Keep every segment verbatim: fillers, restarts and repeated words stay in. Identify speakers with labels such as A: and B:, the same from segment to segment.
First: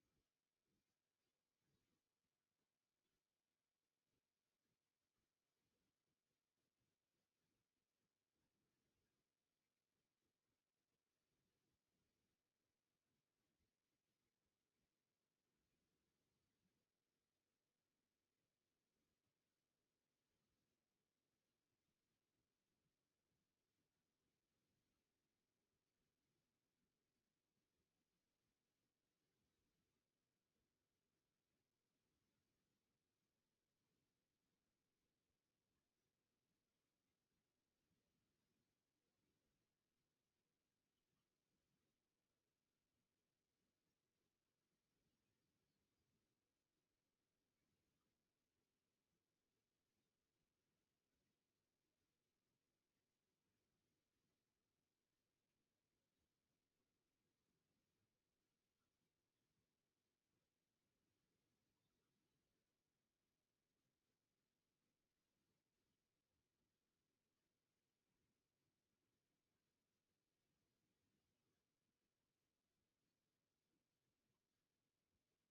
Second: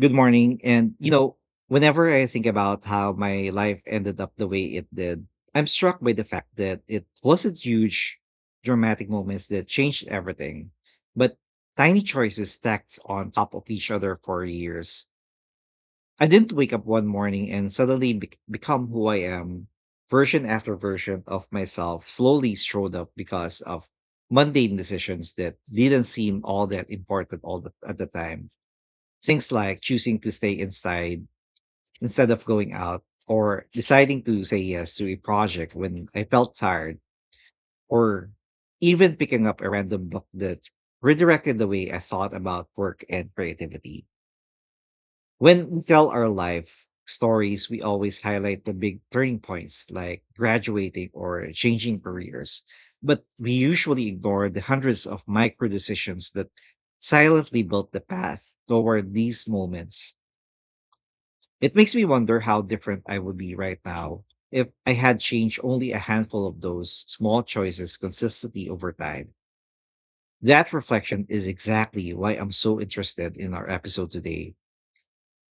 A: Good morning. And, you know, whenever I think about how my life ended up the way it did, I'm struck by the fact that it wasn't huge, dramatic moments that changed everything, but tiny choices stacked on top of each other for years. I didn't wake up one morning and suddenly bec become who I am. Version after version of myself slowly showed up because of mundane decisions that didn't seem all that important all the, at the time. Things like choosing to stay inside instead of going out, or deciding to say yes to a project when I felt tired, or even picking up a random book that redirected the way I thought about work and creativity. When we tell our life stories, we always highlight the big turning points like graduating or changing careers. But we usually ignore the hundreds of micro decisions that silently built the path toward these moments. It makes me wonder how different I would be right now if I had changed only a handful of those small choices consistently over time. That reflection is exactly why I'm so interested in our episode today:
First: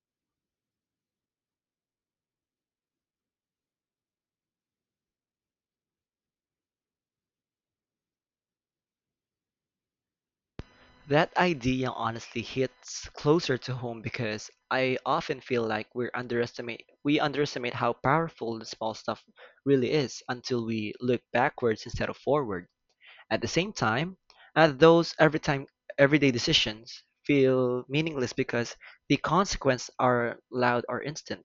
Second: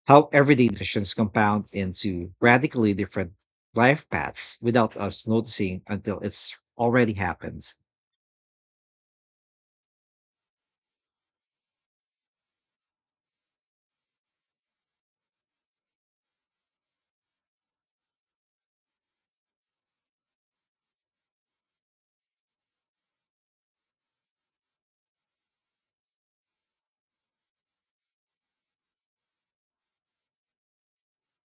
A: how everyday decisions compound into radically different life paths without us noticing until it's already happened.
B: That idea honestly hits closer to home because I often feel like we're underestimate we underestimate how powerful the small stuff really is until we look backwards instead of forward. At the same time, uh, those every time everyday decisions feel meaningless because the consequences are loud or instant.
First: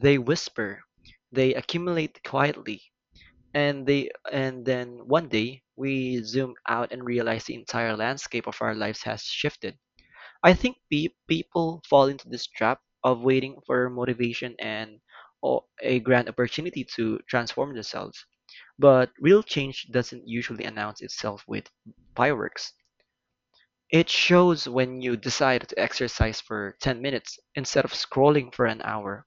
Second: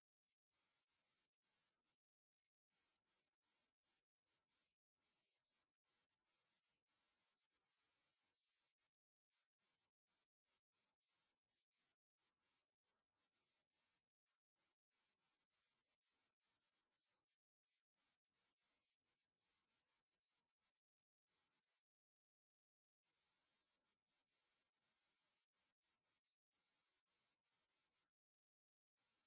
B: They whisper, they accumulate quietly, and they and then one day we zoom out and realize the entire landscape of our lives has shifted. I think pe- people fall into this trap of waiting for motivation and or a grand opportunity to transform themselves. But real change doesn't usually announce itself with fireworks. It shows when you decide to exercise for ten minutes instead of scrolling for an hour,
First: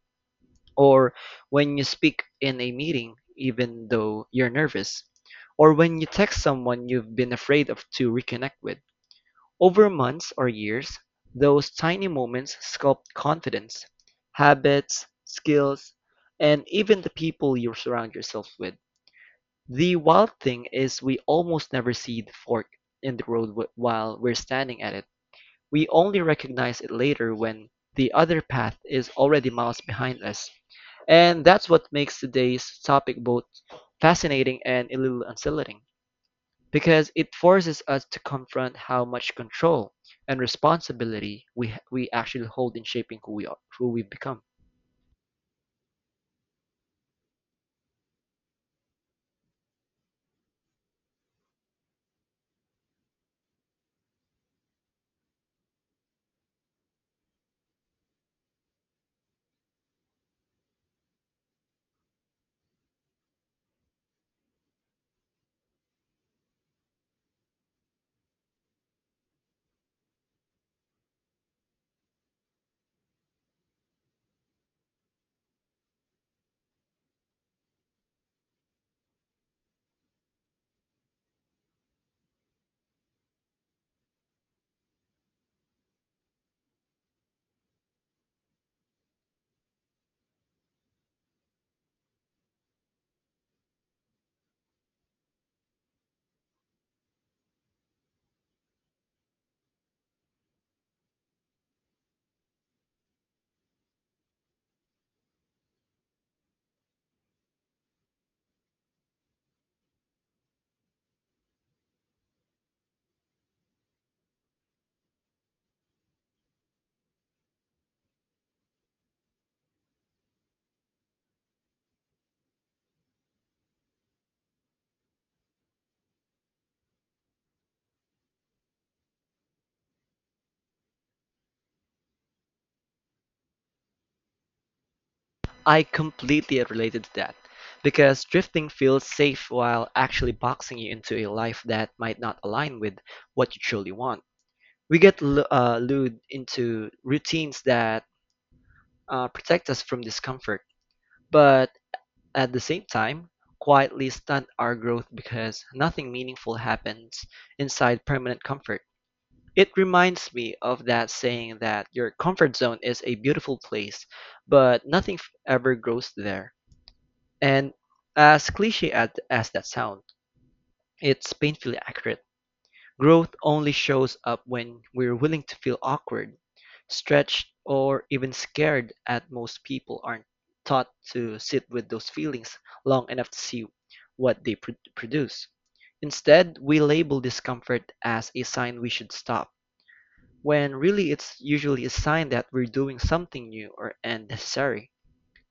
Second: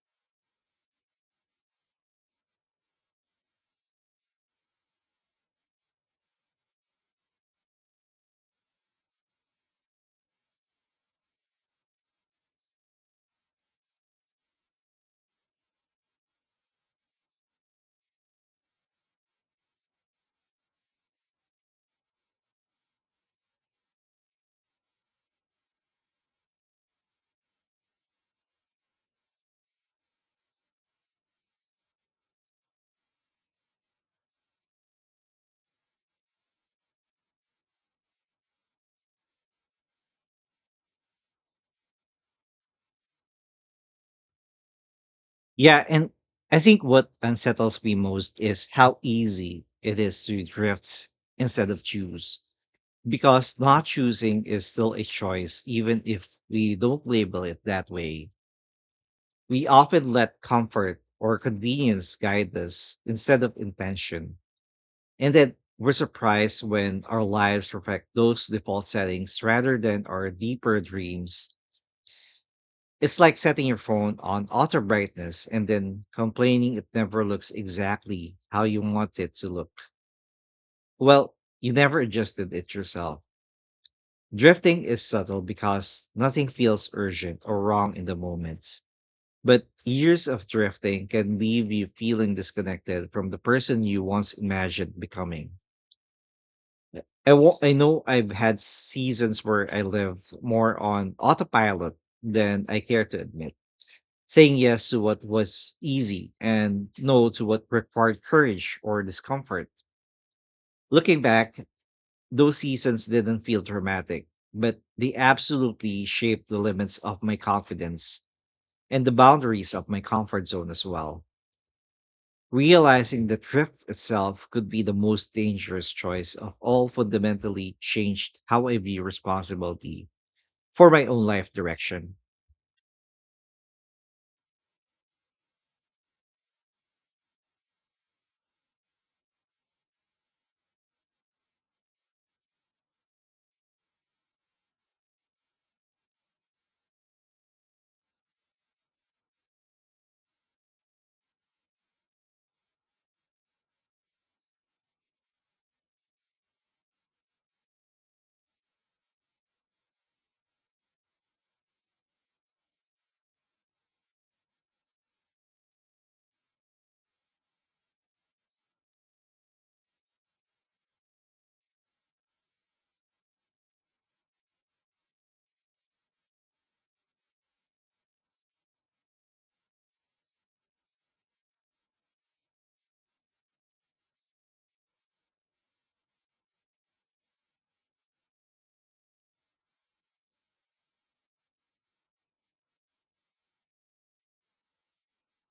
B: or when you speak in a meeting even though you're nervous, or when you text someone you've been afraid of to reconnect with. Over months or years, those tiny moments sculpt confidence, habits, skills, and even the people you surround yourself with. The wild thing is we almost never see the fork in the road wh- while we're standing at it. We only recognize it later when the other path is already miles behind us. And that's what makes today's topic both fascinating and a little unsettling, because it forces us to confront how much control and responsibility we we actually hold in shaping who we are, who we become.
A: Yeah, and I think what unsettles me most is how easy it is to drift instead of choose. Because not choosing is still a choice, even if we don't label it that way. We often let comfort or convenience guide us instead of intention. And then we're surprised when our lives reflect those default settings rather than our deeper dreams. It's like setting your phone on auto brightness and then complaining it never looks exactly how you want it to look. Well, you never adjusted it yourself. Drifting is subtle because nothing feels urgent or wrong in the moment. But years of drifting can leave you feeling disconnected from the person you once imagined becoming. I, I wa- I know I've had seasons where I live more on autopilot than I care to admit, saying yes to what was easy and no to what required courage or discomfort. Looking back, those seasons didn't feel dramatic, but they absolutely shaped the limits of my confidence and the boundaries of my comfort zone as well. Realizing that drift itself could be the most dangerous choice of all fundamentally changed how I view responsibility for my own life direction.
B: I completely related to that, because drifting feels safe while actually boxing you into a life that might not align with what you truly want. We get lu- uh, lured into routines that uh, protect us from discomfort, but at the same time, quietly stunt our growth because nothing meaningful happens inside permanent comfort. It reminds me of that saying that your comfort zone is a beautiful place, but nothing f- ever grows there. And as cliche as, as that sounds, it's painfully accurate. Growth only shows up when we're willing to feel awkward, stretched, or even scared at most people aren't taught to sit with those feelings long enough to see what they pro- produce. Instead, we label discomfort as a sign we should stop, when really it's usually a sign that we're doing something new or unnecessary.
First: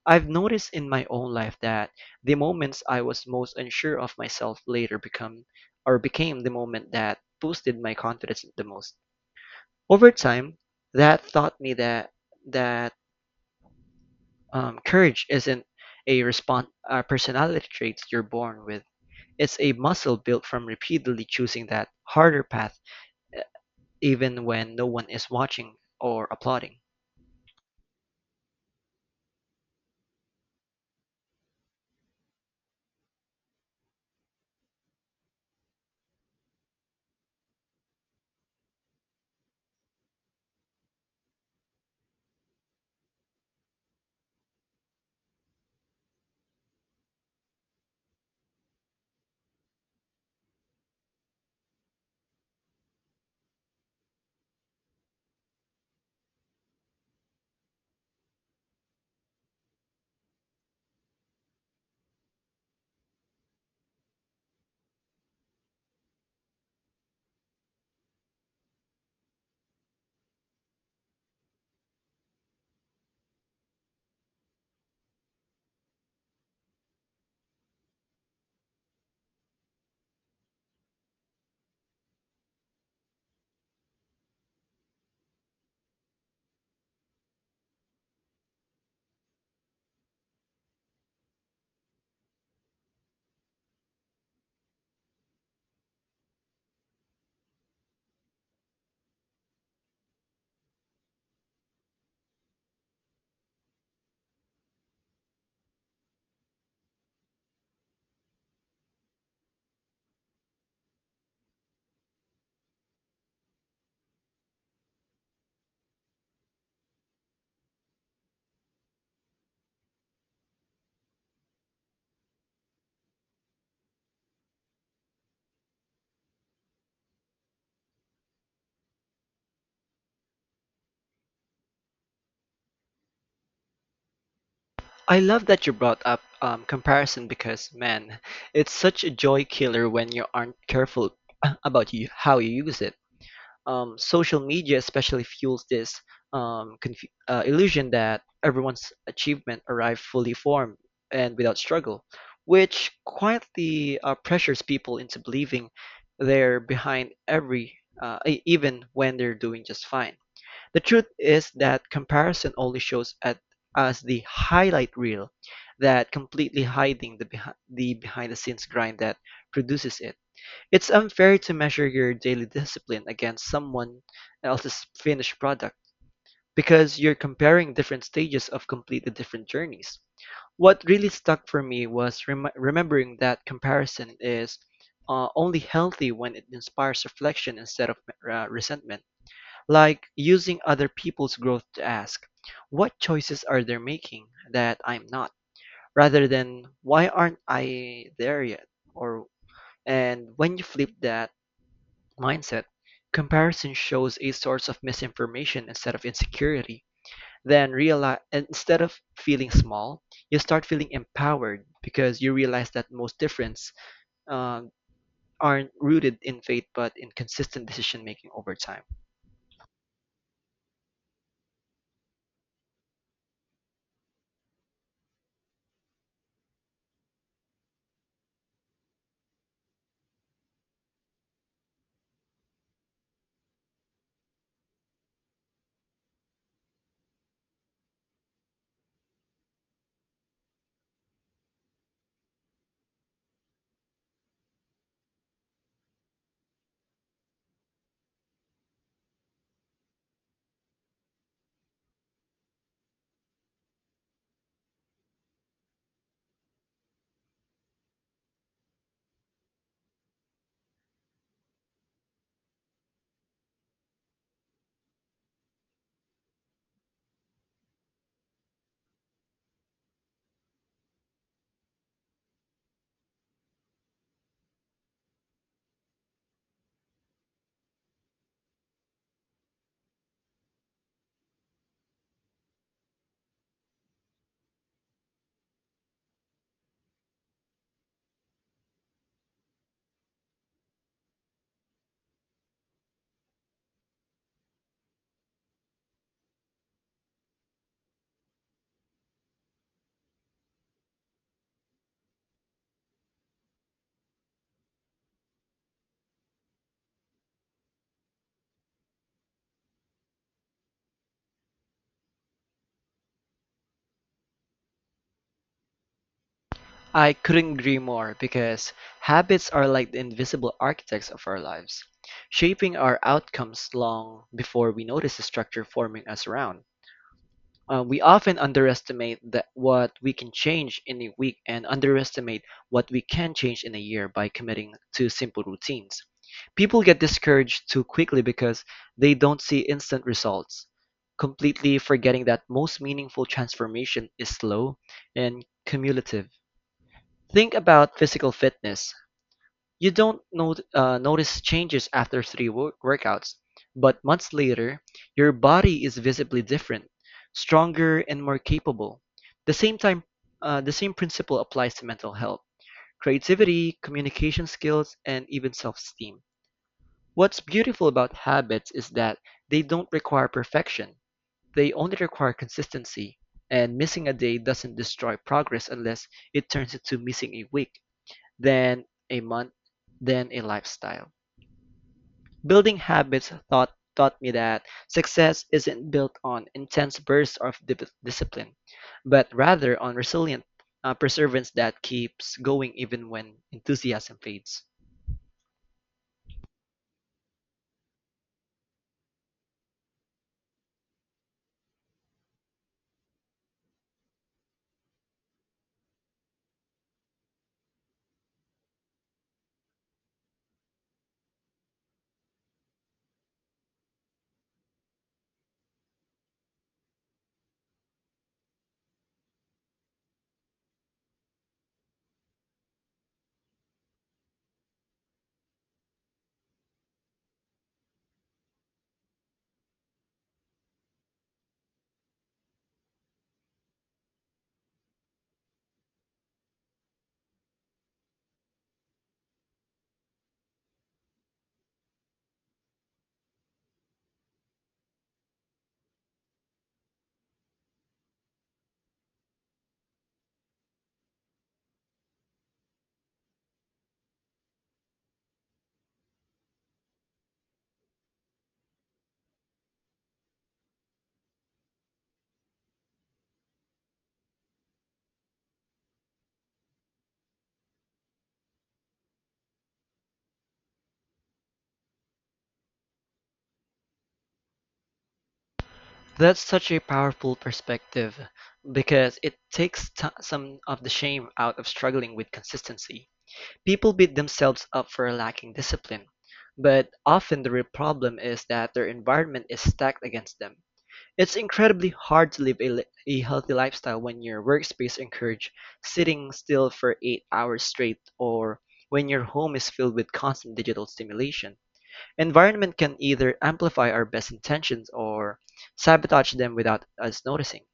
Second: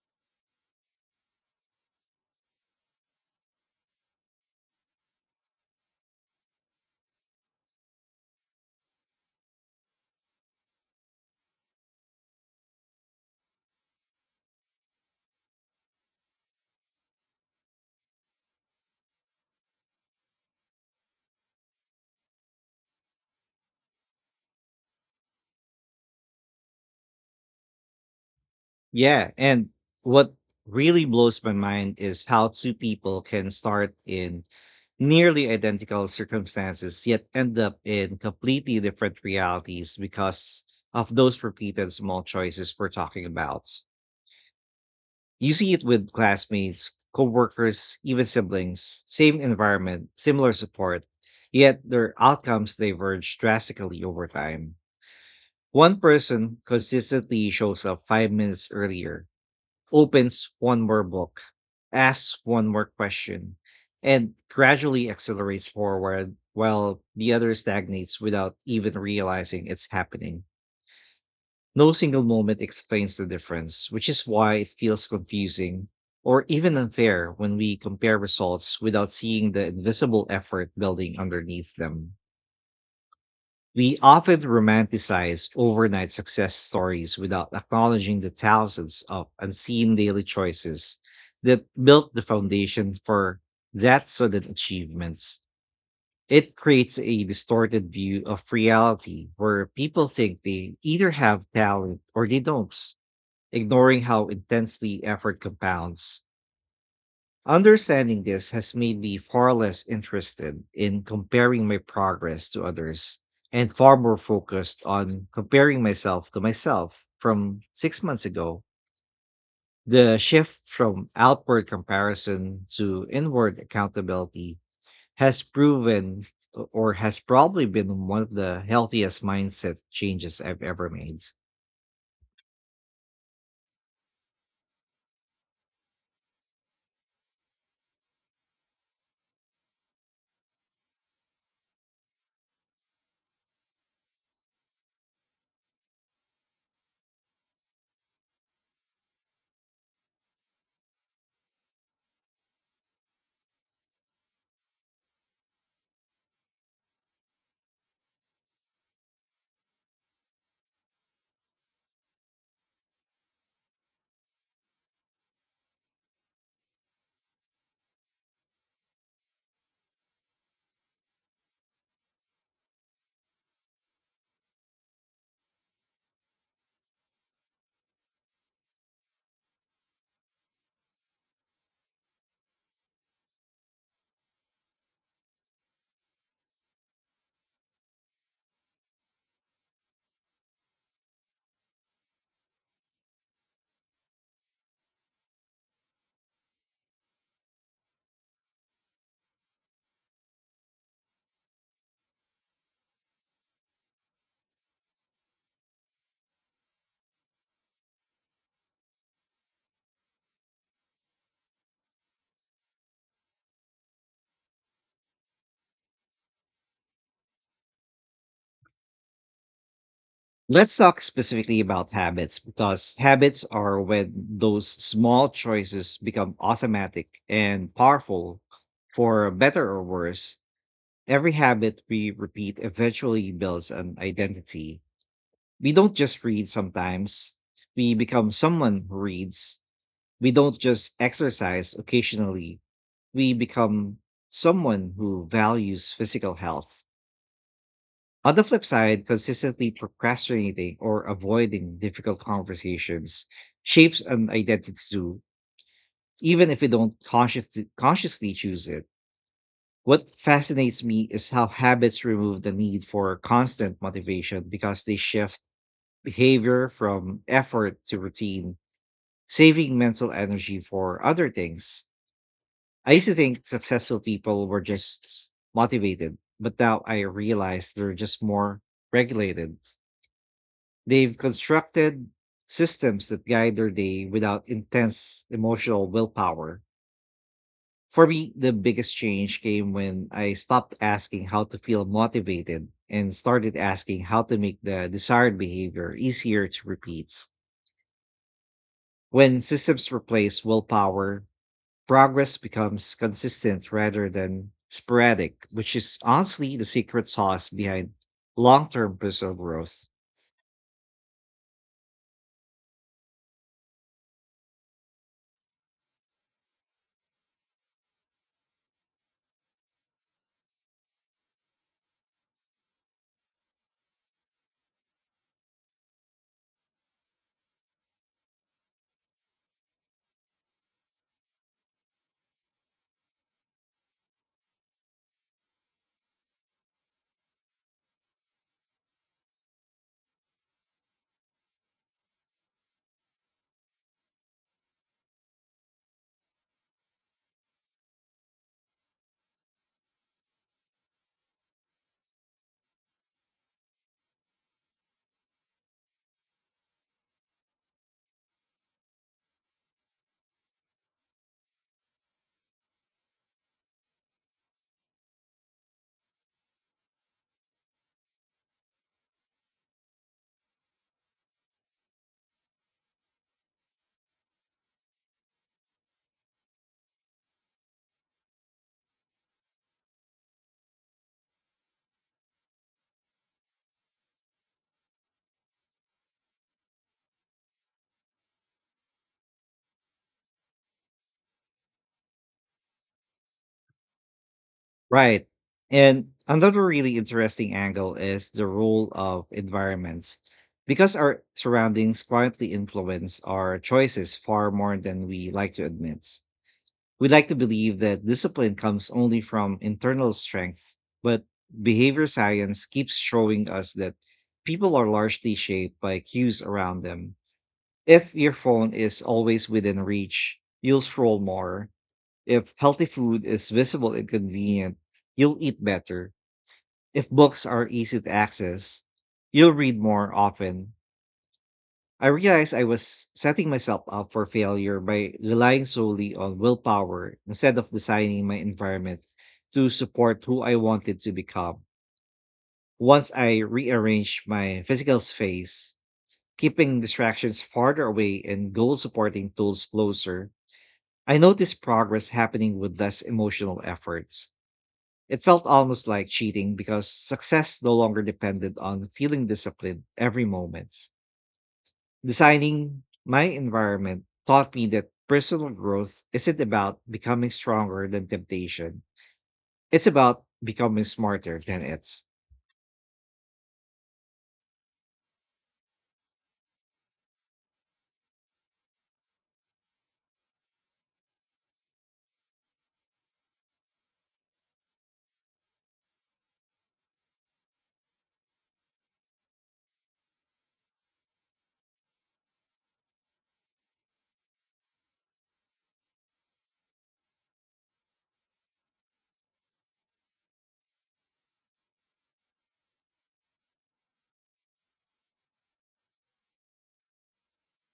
B: I've noticed in my own life that the moments I was most unsure of myself later become or became the moment that boosted my confidence the most. Over time, that taught me that that um, courage isn't a response a personality trait you're born with. It's a muscle built from repeatedly choosing that harder path, e- even when no one is watching or applauding.
A: Yeah, and what really blows my mind is how two people can start in nearly identical circumstances yet end up in completely different realities because of those repeated small choices we're talking about. You see it with classmates, coworkers, even siblings, same environment, similar support, yet their outcomes diverge drastically over time. One person consistently shows up five minutes earlier, opens one more book, asks one more question, and gradually accelerates forward while the other stagnates without even realizing it's happening. No single moment explains the difference, which is why it feels confusing or even unfair when we compare results without seeing the invisible effort building underneath them. We often romanticize overnight success stories without acknowledging the thousands of unseen daily choices that built the foundation for that sudden achievements. It creates a distorted view of reality where people think they either have talent or they don't, ignoring how intensely effort compounds. Understanding this has made me far less interested in comparing my progress to others and far more focused on comparing myself to myself from six months ago. The shift from outward comparison to inward accountability has proven, or has probably been, one of the healthiest mindset changes I've ever made.
B: I love that you brought up um, comparison because, man, it's such a joy killer when you aren't careful about you, how you use it. Um, social media especially fuels this um, conf- uh, illusion that everyone's achievement arrived fully formed and without struggle, which quietly uh, pressures people into believing they're behind every, uh, e- even when they're doing just fine. The truth is that comparison only shows at us the highlight reel, that completely hiding the behi- the behind the scenes grind that produces it. It's unfair to measure your daily discipline against someone else's finished product because you're comparing different stages of completely different journeys. What really stuck for me was rem- remembering that comparison is uh, only healthy when it inspires reflection instead of uh, resentment, like using other people's growth to ask, what choices are they making that I'm not? Rather than, why aren't I there yet? Or, and when you flip that mindset, comparison shows a source of misinformation instead of insecurity. Then realize, instead of feeling small, you start feeling empowered because you realize that most difference uh, aren't rooted in faith but in consistent decision making over time.
A: Let's talk specifically about habits, because habits are when those small choices become automatic and powerful for better or worse. Every habit we repeat eventually builds an identity. We don't just read sometimes. We become someone who reads. We don't just exercise occasionally. We become someone who values physical health. On the flip side, consistently procrastinating or avoiding difficult conversations shapes an identity too, even if we don't consciously, consciously choose it. What fascinates me is how habits remove the need for constant motivation, because they shift behavior from effort to routine, saving mental energy for other things. I used to think successful people were just motivated, but now I realize they're just more regulated. They've constructed systems that guide their day without intense emotional willpower. For me, the biggest change came when I stopped asking how to feel motivated and started asking how to make the desired behavior easier to repeat. When systems replace willpower, progress becomes consistent rather than sporadic, which is honestly the secret sauce behind long term personal growth.
B: I couldn't agree more because habits are like the invisible architects of our lives, shaping our outcomes long before we notice the structure forming us around. Uh, we often underestimate that what we can change in a week and underestimate what we can change in a year by committing to simple routines. People get discouraged too quickly because they don't see instant results, completely forgetting that most meaningful transformation is slow and cumulative. Think about physical fitness. You don't not, uh, notice changes after three wo- workouts, but months later, your body is visibly different, stronger, and more capable. The same time, uh, the same principle applies to mental health, creativity, communication skills, and even self-esteem. What's beautiful about habits is that they don't require perfection. They only require consistency, and missing a day doesn't destroy progress unless it turns into missing a week, then a month, then a lifestyle. Building habits taught taught me that success isn't built on intense bursts of di- discipline, but rather on resilient uh, perseverance that keeps going even when enthusiasm fades.
A: Right. And another really interesting angle is the role of environments, because our surroundings quietly influence our choices far more than we like to admit. We like to believe that discipline comes only from internal strength, but behavior science keeps showing us that people are largely shaped by cues around them. If your phone is always within reach, you'll scroll more. If healthy food is visible and convenient, you'll eat better. If books are easy to access, you'll read more often. I realized I was setting myself up for failure by relying solely on willpower instead of designing my environment to support who I wanted to become. Once I rearranged my physical space, keeping distractions farther away and goal supporting tools closer, I noticed progress happening with less emotional efforts. It felt almost like cheating because success no longer depended on feeling disciplined every moment. Designing my environment taught me that personal growth isn't about becoming stronger than temptation. It's about becoming smarter than it.
B: That's such a powerful perspective because it takes t- some of the shame out of struggling with consistency. People beat themselves up for lacking discipline, but often the real problem is that their environment is stacked against them. It's incredibly hard to live a, li- a healthy lifestyle when your workspace encourages sitting still for eight hours straight, or when your home is filled with constant digital stimulation. Environment can either amplify our best intentions or sabotage them without us noticing.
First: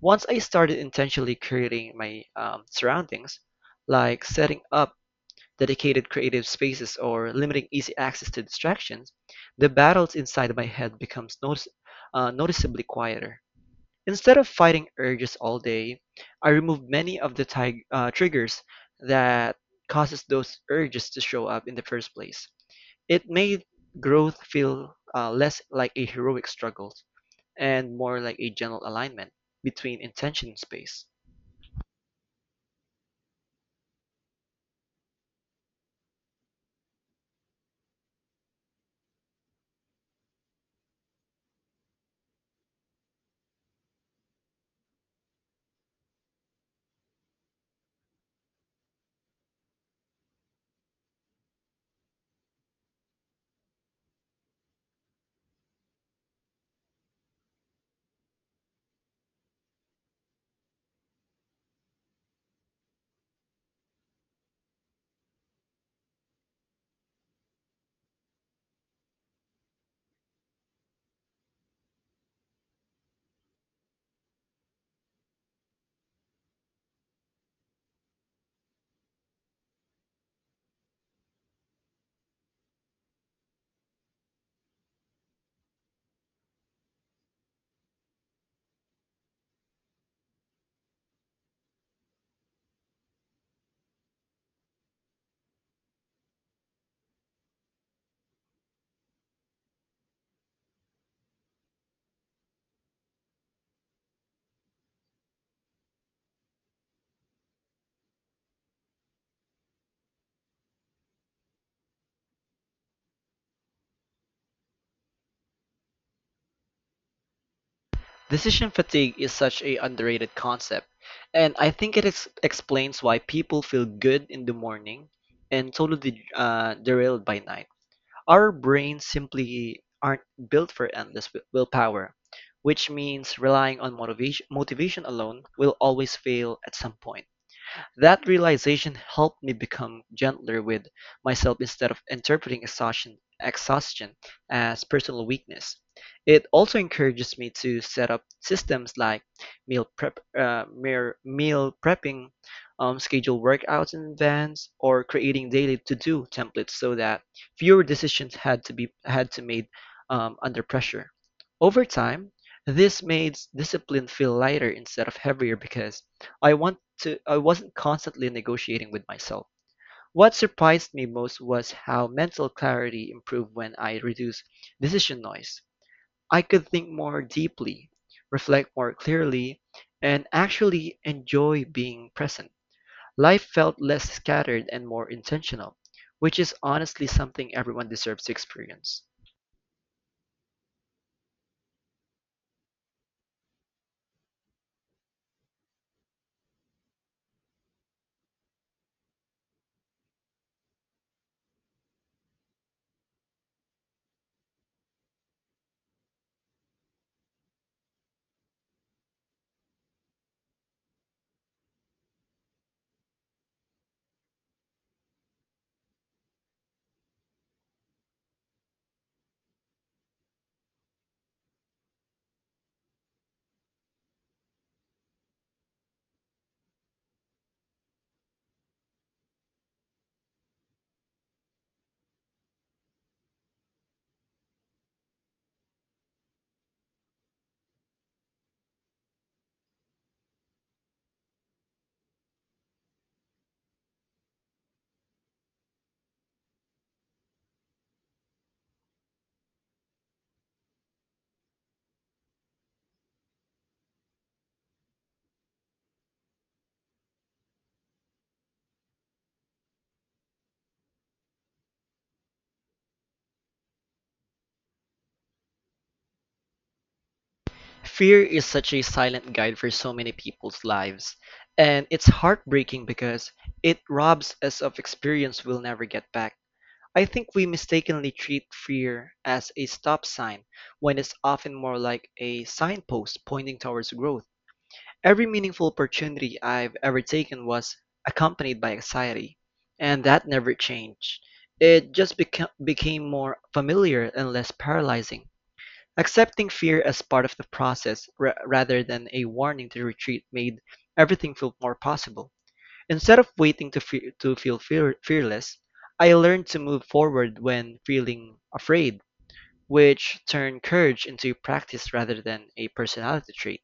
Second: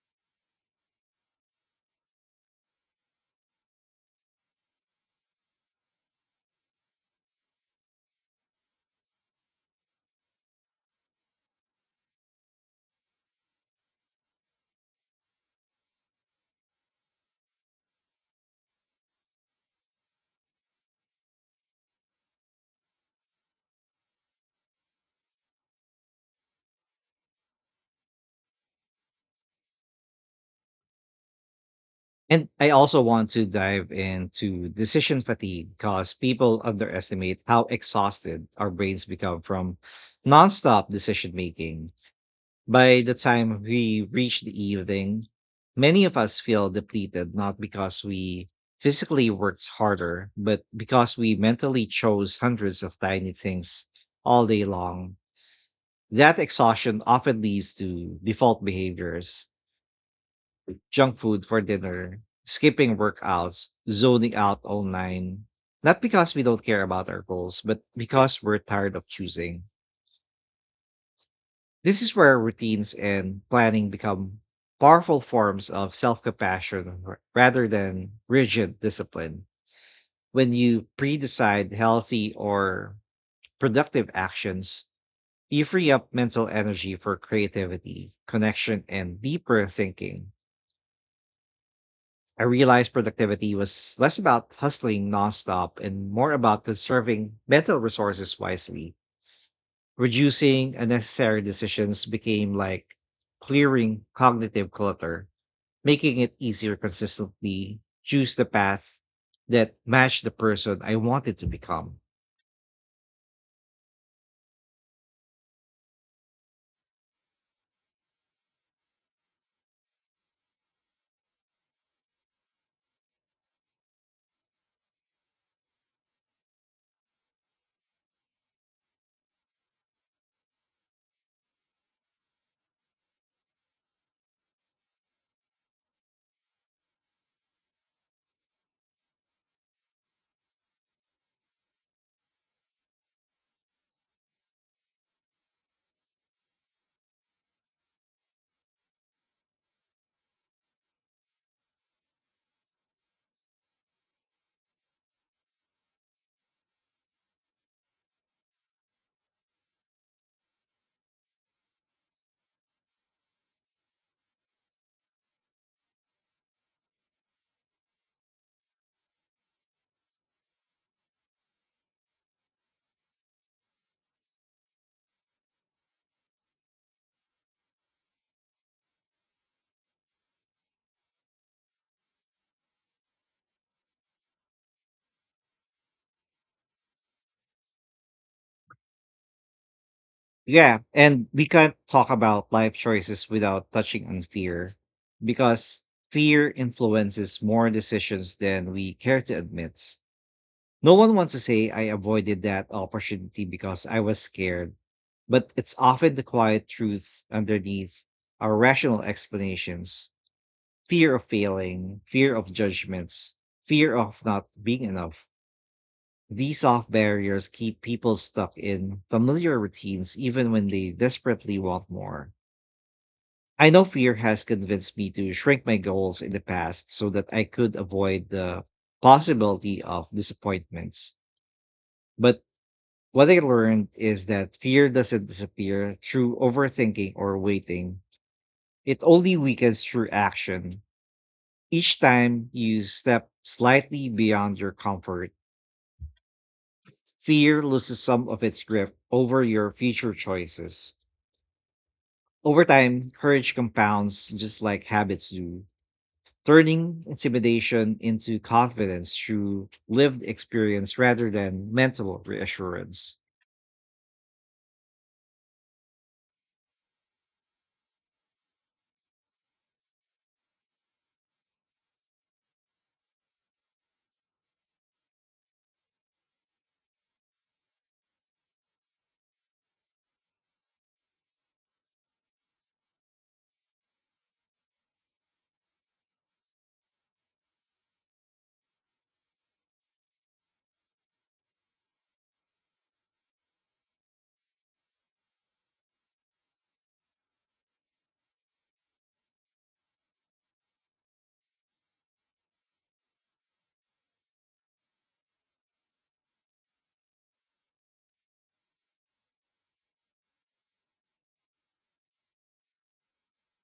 B: Once I started intentionally curating my um, surroundings, like setting up dedicated creative spaces or limiting easy access to distractions, the battles inside my head becomes notice- uh, noticeably quieter. Instead of fighting urges all day, I removed many of the tig- uh, triggers that causes those urges to show up in the first place. It made growth feel uh, less like a heroic struggle and more like a general alignment between intention and space.
A: And I also want to dive into decision fatigue, because people underestimate how exhausted our brains become from nonstop decision making. By the time we reach the evening, many of us feel depleted, not because we physically worked harder, but because we mentally chose hundreds of tiny things all day long. That exhaustion often leads to default behaviors: junk food for dinner, skipping workouts, zoning out online. Not because we don't care about our goals, but because we're tired of choosing. This is where routines and planning become powerful forms of self compassion rather than rigid discipline. When you pre decide healthy or productive actions, you free up mental energy for creativity, connection, and deeper thinking. I realized productivity was less about hustling nonstop and more about conserving mental resources wisely. Reducing unnecessary decisions became like clearing cognitive clutter, making it easier consistently choose the path that matched the person I wanted to become.
B: Decision fatigue is such a underrated concept, and I think it ex- explains why people feel good in the morning and totally uh, derailed by night. Our brains simply aren't built for endless wi- willpower, which means relying on motivation, motivation alone will always fail at some point. That realization helped me become gentler with myself instead of interpreting exhaustion, exhaustion as personal weakness. It also encourages me to set up systems like meal prep, uh, mere- meal prepping, um, schedule workouts in advance, or creating daily to-do templates so that fewer decisions had to be had to made um, under pressure. Over time, this made discipline feel lighter instead of heavier because I want to I wasn't constantly negotiating with myself. What surprised me most was how mental clarity improved when I reduced decision noise. I could think more deeply, reflect more clearly, and actually enjoy being present. Life felt less scattered and more intentional, which is honestly something everyone deserves to experience.
A: Yeah, and we can't talk about life choices without touching on fear, because fear influences more decisions than we care to admit. No one wants to say I avoided that opportunity because I was scared, but it's often the quiet truth underneath our rational explanations. Fear of failing, fear of judgments, fear of not being enough. These soft barriers keep people stuck in familiar routines even when they desperately want more. I know fear has convinced me to shrink my goals in the past so that I could avoid the possibility of disappointments. But what I learned is that fear doesn't disappear through overthinking or waiting. It only weakens through action. Each time you step slightly beyond your comfort, fear loses some of its grip over your future choices. Over time, courage compounds just like habits do, turning intimidation into confidence through lived experience rather than mental reassurance.
B: Fear is such a silent guide for so many people's lives, and it's heartbreaking because it robs us of experience we'll never get back. I think we mistakenly treat fear as a stop sign when it's often more like a signpost pointing towards growth. Every meaningful opportunity I've ever taken was accompanied by anxiety, and that never changed. It just beca- became more familiar and less paralyzing. Accepting fear as part of the process ra- rather than a warning to retreat made everything feel more possible. Instead of waiting to, fe- to feel fear- fearless, I learned to move forward when feeling afraid, which turned courage into practice rather than a personality trait.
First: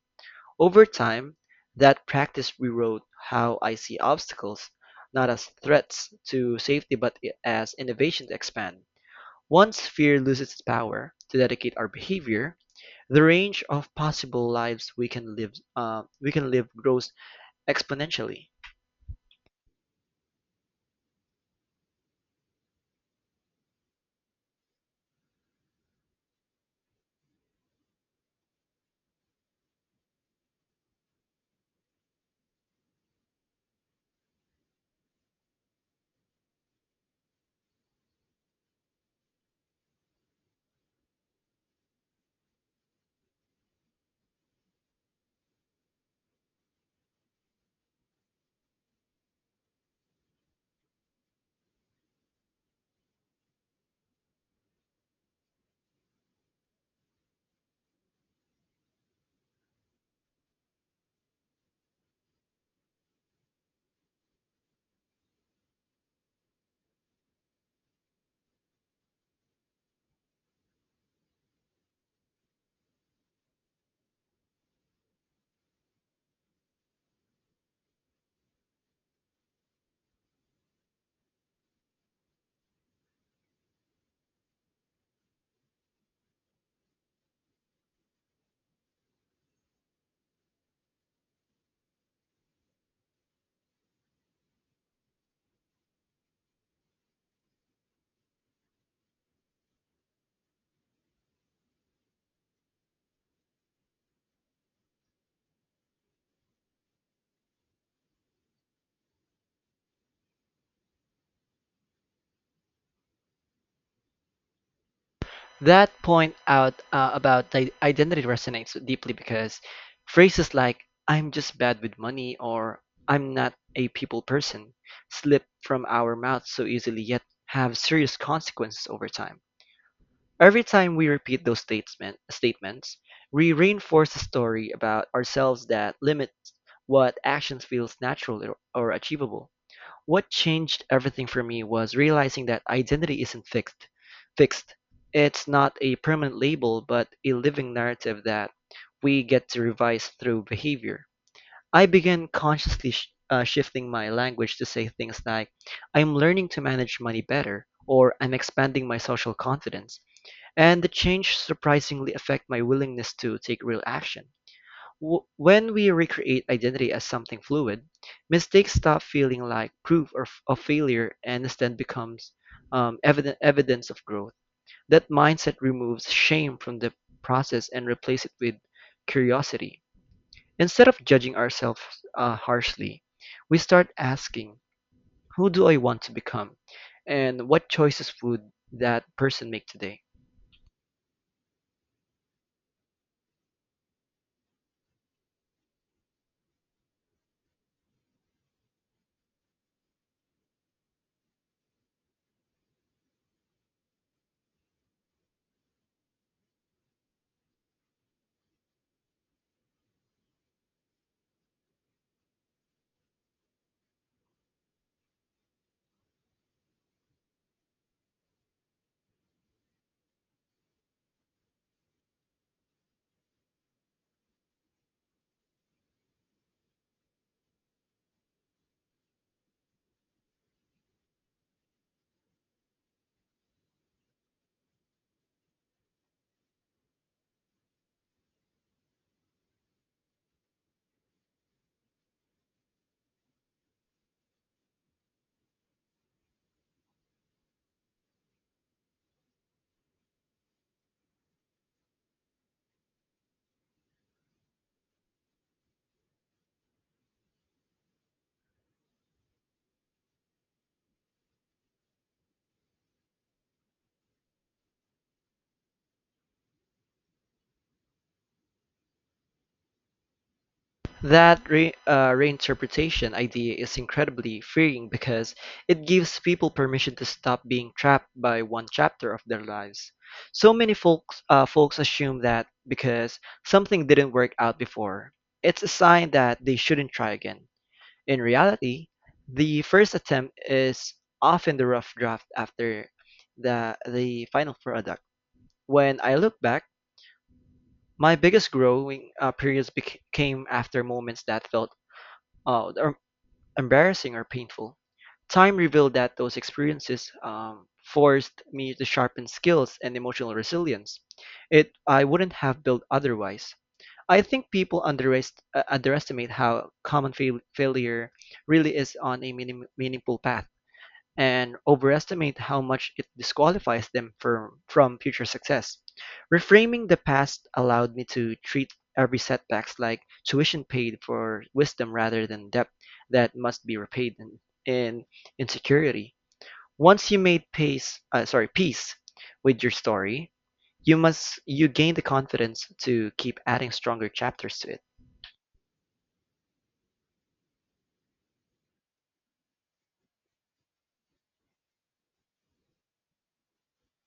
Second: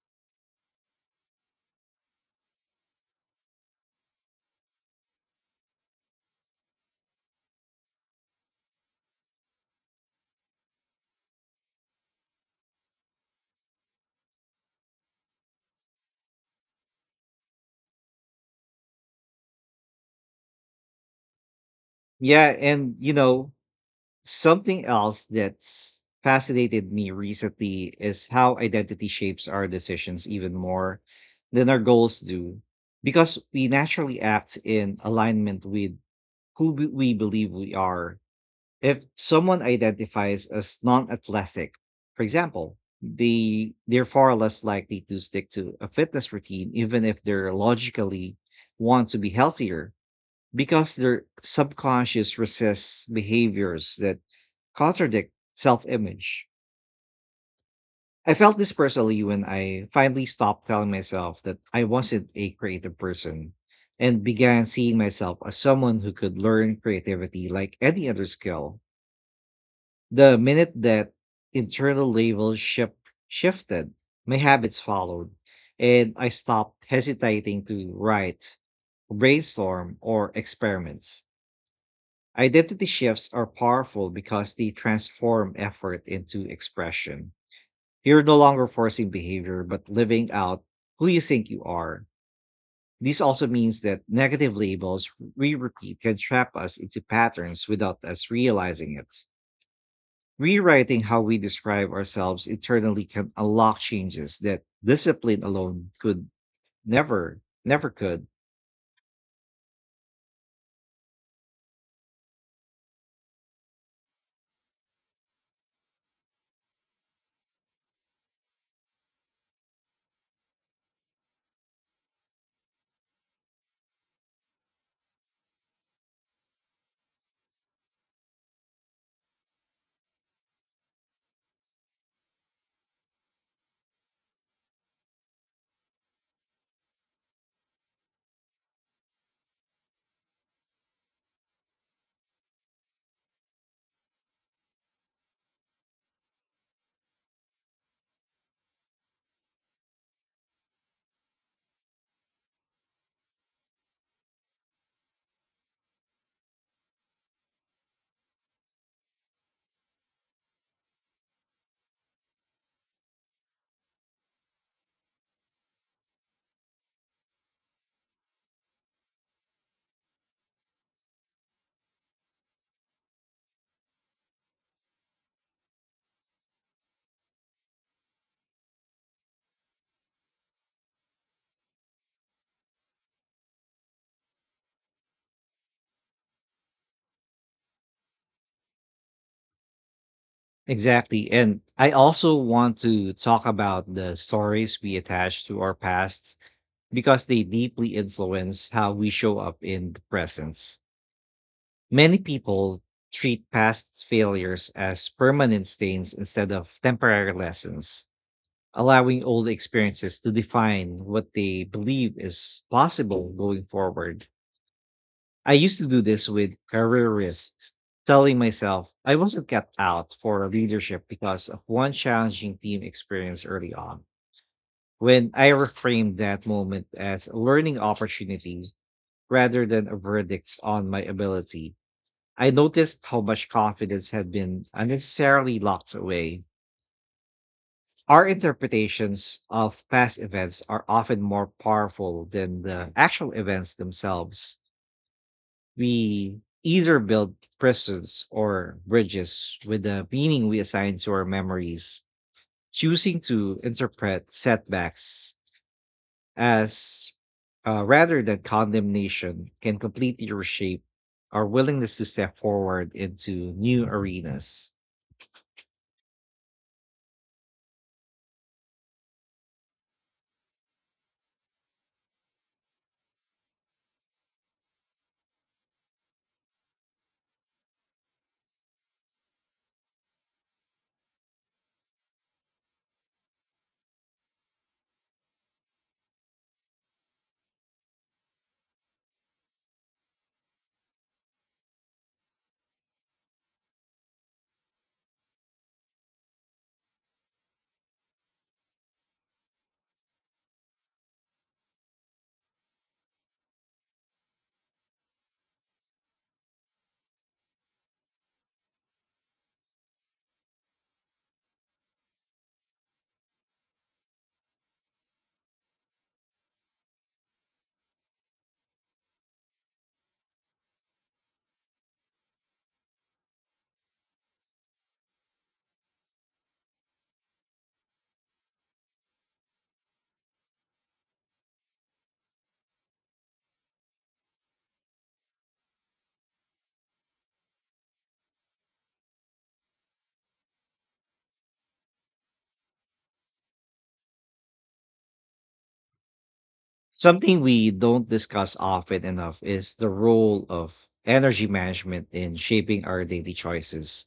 B: Over time, that practice rewrote how I see obstacles, not as threats to safety but i- as innovation to expand. Once fear loses its power to dedicate our behavior, the range of possible lives we can live, uh, we can live grows exponentially.
A: Yeah, and you know, something else that's fascinated me recently is how identity shapes our decisions even more than our goals do, because we naturally act in alignment with who b- we believe we are. If someone identifies as non-athletic, for example, they they're far less likely to stick to a fitness routine, even if they're logically want to be healthier, because their subconscious resists behaviors that contradict self image. I felt this personally when I finally stopped telling myself that I wasn't a creative person and began seeing myself as someone who could learn creativity like any other skill. The minute that internal labels ship shifted, my habits followed, and I stopped hesitating to write, brainstorm, or experiment. Identity shifts are powerful because they transform effort into expression. You're no longer forcing behavior, but living out who you think you are. This also means that negative labels we repeat can trap us into patterns without us realizing it. Rewriting how we describe ourselves internally can unlock changes that discipline alone could never, never could.
B: That point out uh, about the identity resonates deeply because phrases like I'm just bad with money or I'm not a people person slip from our mouths so easily, yet have serious consequences over time. Every time we repeat those statement, statements, we reinforce a story about ourselves that limits what actions feels natural or or achievable. What changed everything for me was realizing that identity isn't fixed. Fixed. It's not a permanent label, but a living narrative that we get to revise through behavior. I began consciously sh- uh, shifting my language to say things like, I'm learning to manage money better, or I'm expanding my social confidence. And the change surprisingly affected my willingness to take real action. W- When we recreate identity as something fluid, mistakes stop feeling like proof of, of failure and instead becomes um, evident, evidence of growth. That mindset removes shame from the process and replaces it with curiosity. Instead of judging ourselves uh, harshly, we start asking, who do I want to become? And what choices would that person make today?
A: Exactly. And I also want to talk about the stories we attach to our past, because they deeply influence how we show up in the presence. Many people treat past failures as permanent stains instead of temporary lessons, allowing old experiences to define what they believe is possible going forward. I used to do this with career risks, telling myself I wasn't kept out for leadership because of one challenging team experience early on. When I reframed that moment as a learning opportunity rather than a verdict on my ability, I noticed how much confidence had been unnecessarily locked away. Our interpretations of past events are often more powerful than the actual events themselves. We either build prisons or bridges with the meaning we assign to our memories, choosing to interpret setbacks as uh, rather than condemnation can completely reshape our willingness to step forward into new arenas.
B: That re- uh, reinterpretation idea is incredibly freeing because it gives people permission to stop being trapped by one chapter of their lives. So many folks, uh, folks assume that because something didn't work out before, it's a sign that they shouldn't try again. In reality, the first attempt is often the rough draft after the, the final product. When I look back, my biggest growing uh, periods bec- came after moments that felt uh, or embarrassing or painful. Time revealed that those experiences um, forced me to sharpen skills and emotional resilience. It I wouldn't have built otherwise. I think people underest- uh, underestimate how common fail- failure really is on a meaning- meaningful path, and overestimate how much it disqualifies them for, from future success. Reframing the past allowed me to treat every setbacks like tuition paid for wisdom rather than debt that must be repaid in, in insecurity. Once you made pace, uh, sorry, peace with your story, you must you gain the confidence to keep adding stronger chapters to it.
A: Something we don't discuss often enough is the role of energy management in shaping our daily choices.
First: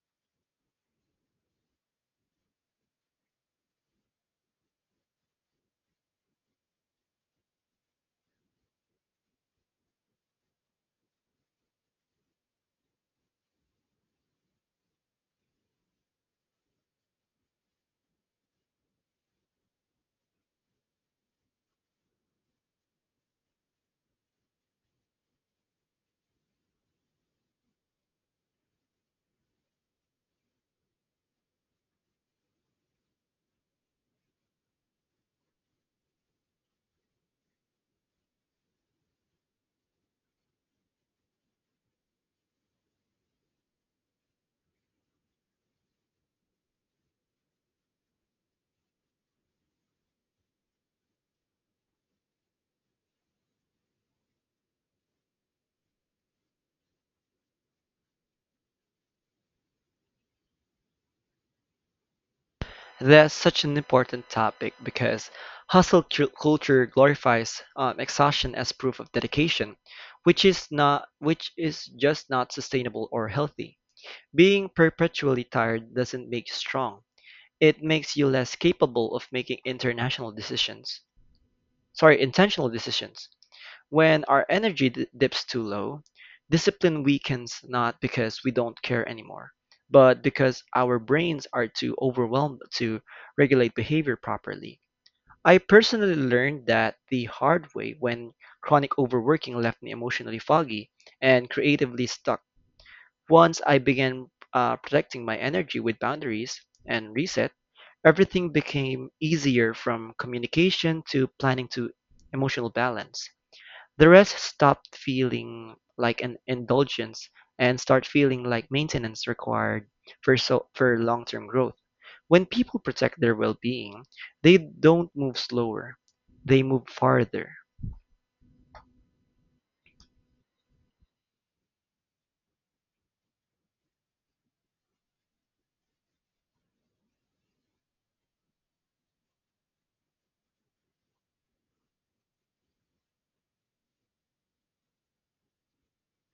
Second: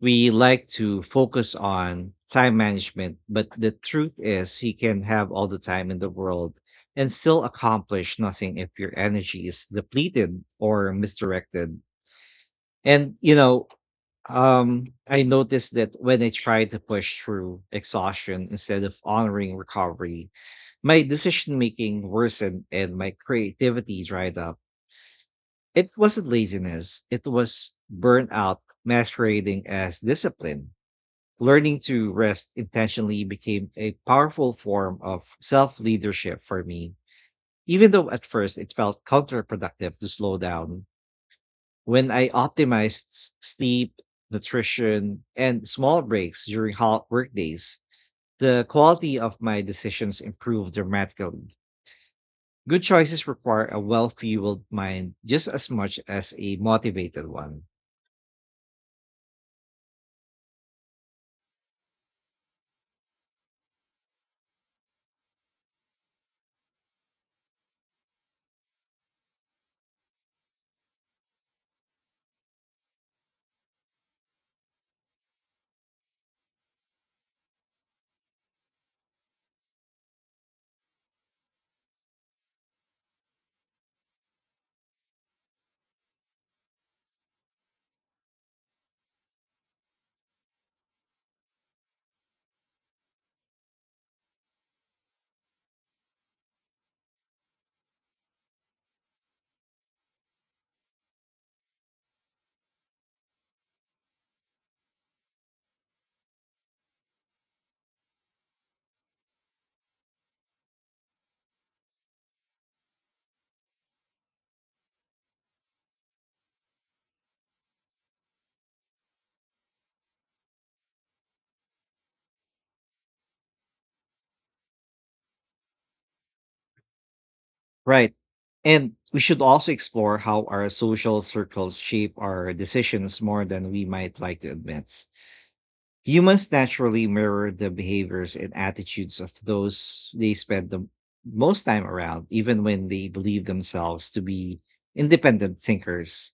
A: We like to focus on time management, but the truth is, you can have all the time in the world and still accomplish nothing if your energy is depleted or misdirected. And, you know, Um, I noticed that when I tried to push through exhaustion instead of honoring recovery, my decision making worsened and my creativity dried up. It wasn't laziness, it was burnout masquerading as discipline. Learning to rest intentionally became a powerful form of self leadership for me, even though at first it felt counterproductive to slow down. When I optimized s- sleep, nutrition, and small breaks during hot workdays, the quality of my decisions improved dramatically. Good choices require a well fueled mind just as much as a motivated one.
B: That's such an important topic because hustle cu- culture glorifies um, exhaustion as proof of dedication, which is not which is just not sustainable or healthy. Being perpetually tired doesn't make you strong. It makes you less capable of making international decisions. Sorry, intentional decisions. When our energy dips too low, discipline weakens not because we don't care anymore, but because our brains are too overwhelmed to regulate behavior properly. I personally learned that the hard way when chronic overworking left me emotionally foggy and creatively stuck. Once I began uh, protecting my energy with boundaries and reset, everything became easier, from communication to planning to emotional balance. The rest stopped feeling like an indulgence and start feeling like maintenance required for so for long-term growth. When people protect their well-being, they don't move slower. They move farther.
A: Right. And we should also explore how our social circles shape our decisions more than we might like to admit. Humans naturally mirror the behaviors and attitudes of those they spend the most time around, even when they believe themselves to be independent thinkers.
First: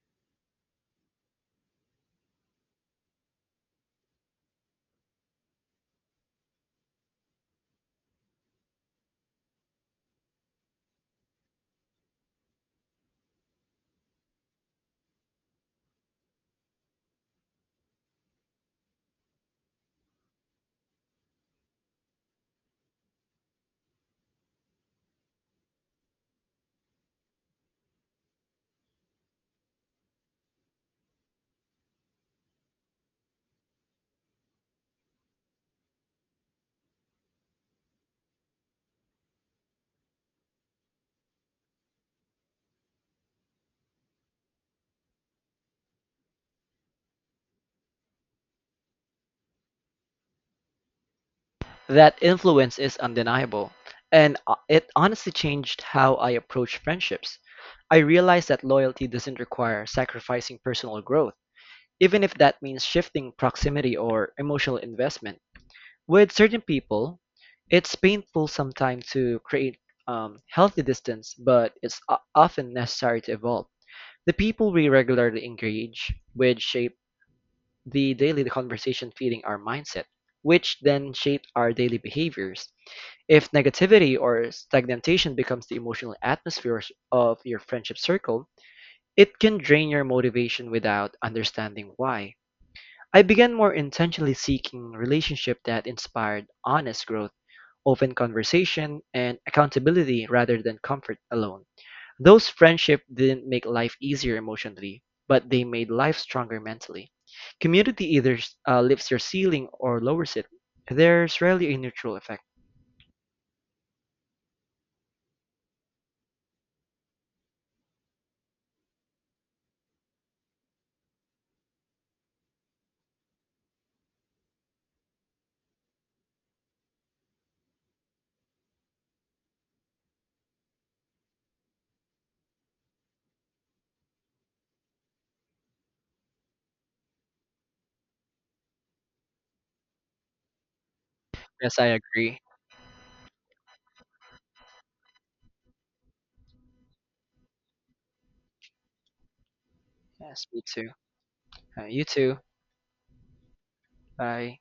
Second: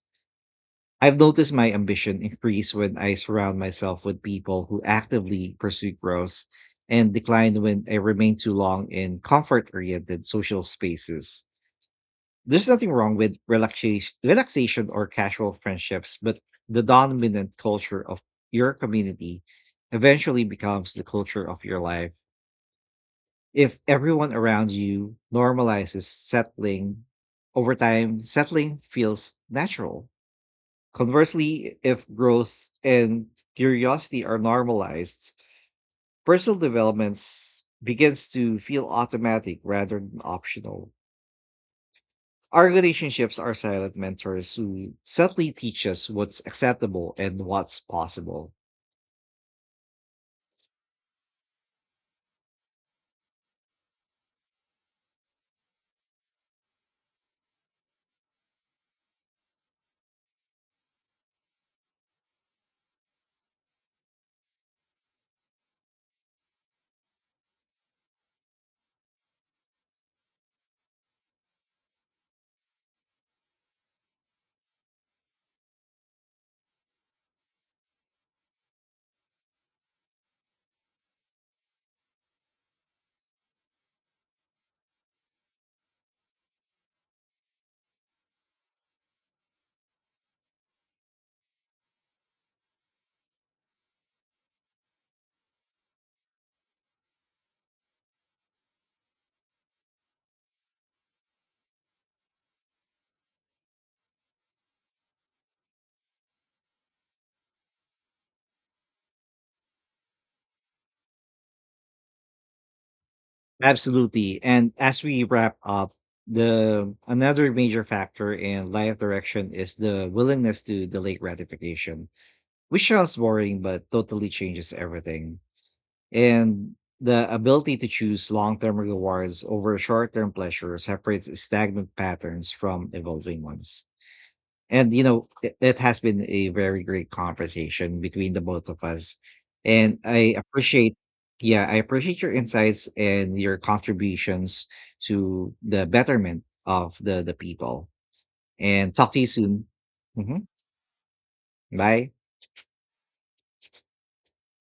A: I've noticed my ambition increase when I surround myself with people who actively pursue growth and decline when I remain too long in comfort oriented social spaces. There's nothing wrong with relaxation, relaxation or casual friendships, but the dominant culture of your community eventually becomes the culture of your life. If everyone around you normalizes settling, over time, settling feels natural. Conversely, if growth and curiosity are normalized, personal developments begins to feel automatic rather than optional. Our relationships are silent mentors who subtly teach us what's acceptable and what's possible.
B: That influence is undeniable, and uh, it honestly changed how I approach friendships. I realized that loyalty doesn't require sacrificing personal growth, even if that means shifting proximity or emotional investment. With certain people, it's painful sometimes to create um, healthy distance, but it's o- often necessary to evolve. The people we regularly engage with shape the daily conversation feeding our mindset, which then shape our daily behaviors. If negativity or stagnation becomes the emotional atmosphere of your friendship circle, it can drain your motivation without understanding why. I began more intentionally seeking relationships that inspired honest growth, open conversation, and accountability rather than comfort alone. Those friendships didn't make life easier emotionally, but they made life stronger mentally. Community either uh, lifts your ceiling or lowers it. There's rarely a neutral effect.
A: Absolutely. And as we wrap up, the another major factor in life direction is the willingness to delay gratification, which sounds boring but totally changes everything. And the ability to choose long-term rewards over short-term pleasure separates stagnant patterns from evolving ones. And you know it, it has been a very great conversation between the both of us, and I appreciate yeah, I
B: Yes, I
A: appreciate your
B: agree.
A: insights and your contributions to the betterment of the the people, and talk to you soon. Hmm.
B: Yes, me too. Uh, you
A: Bye.
B: too. Bye.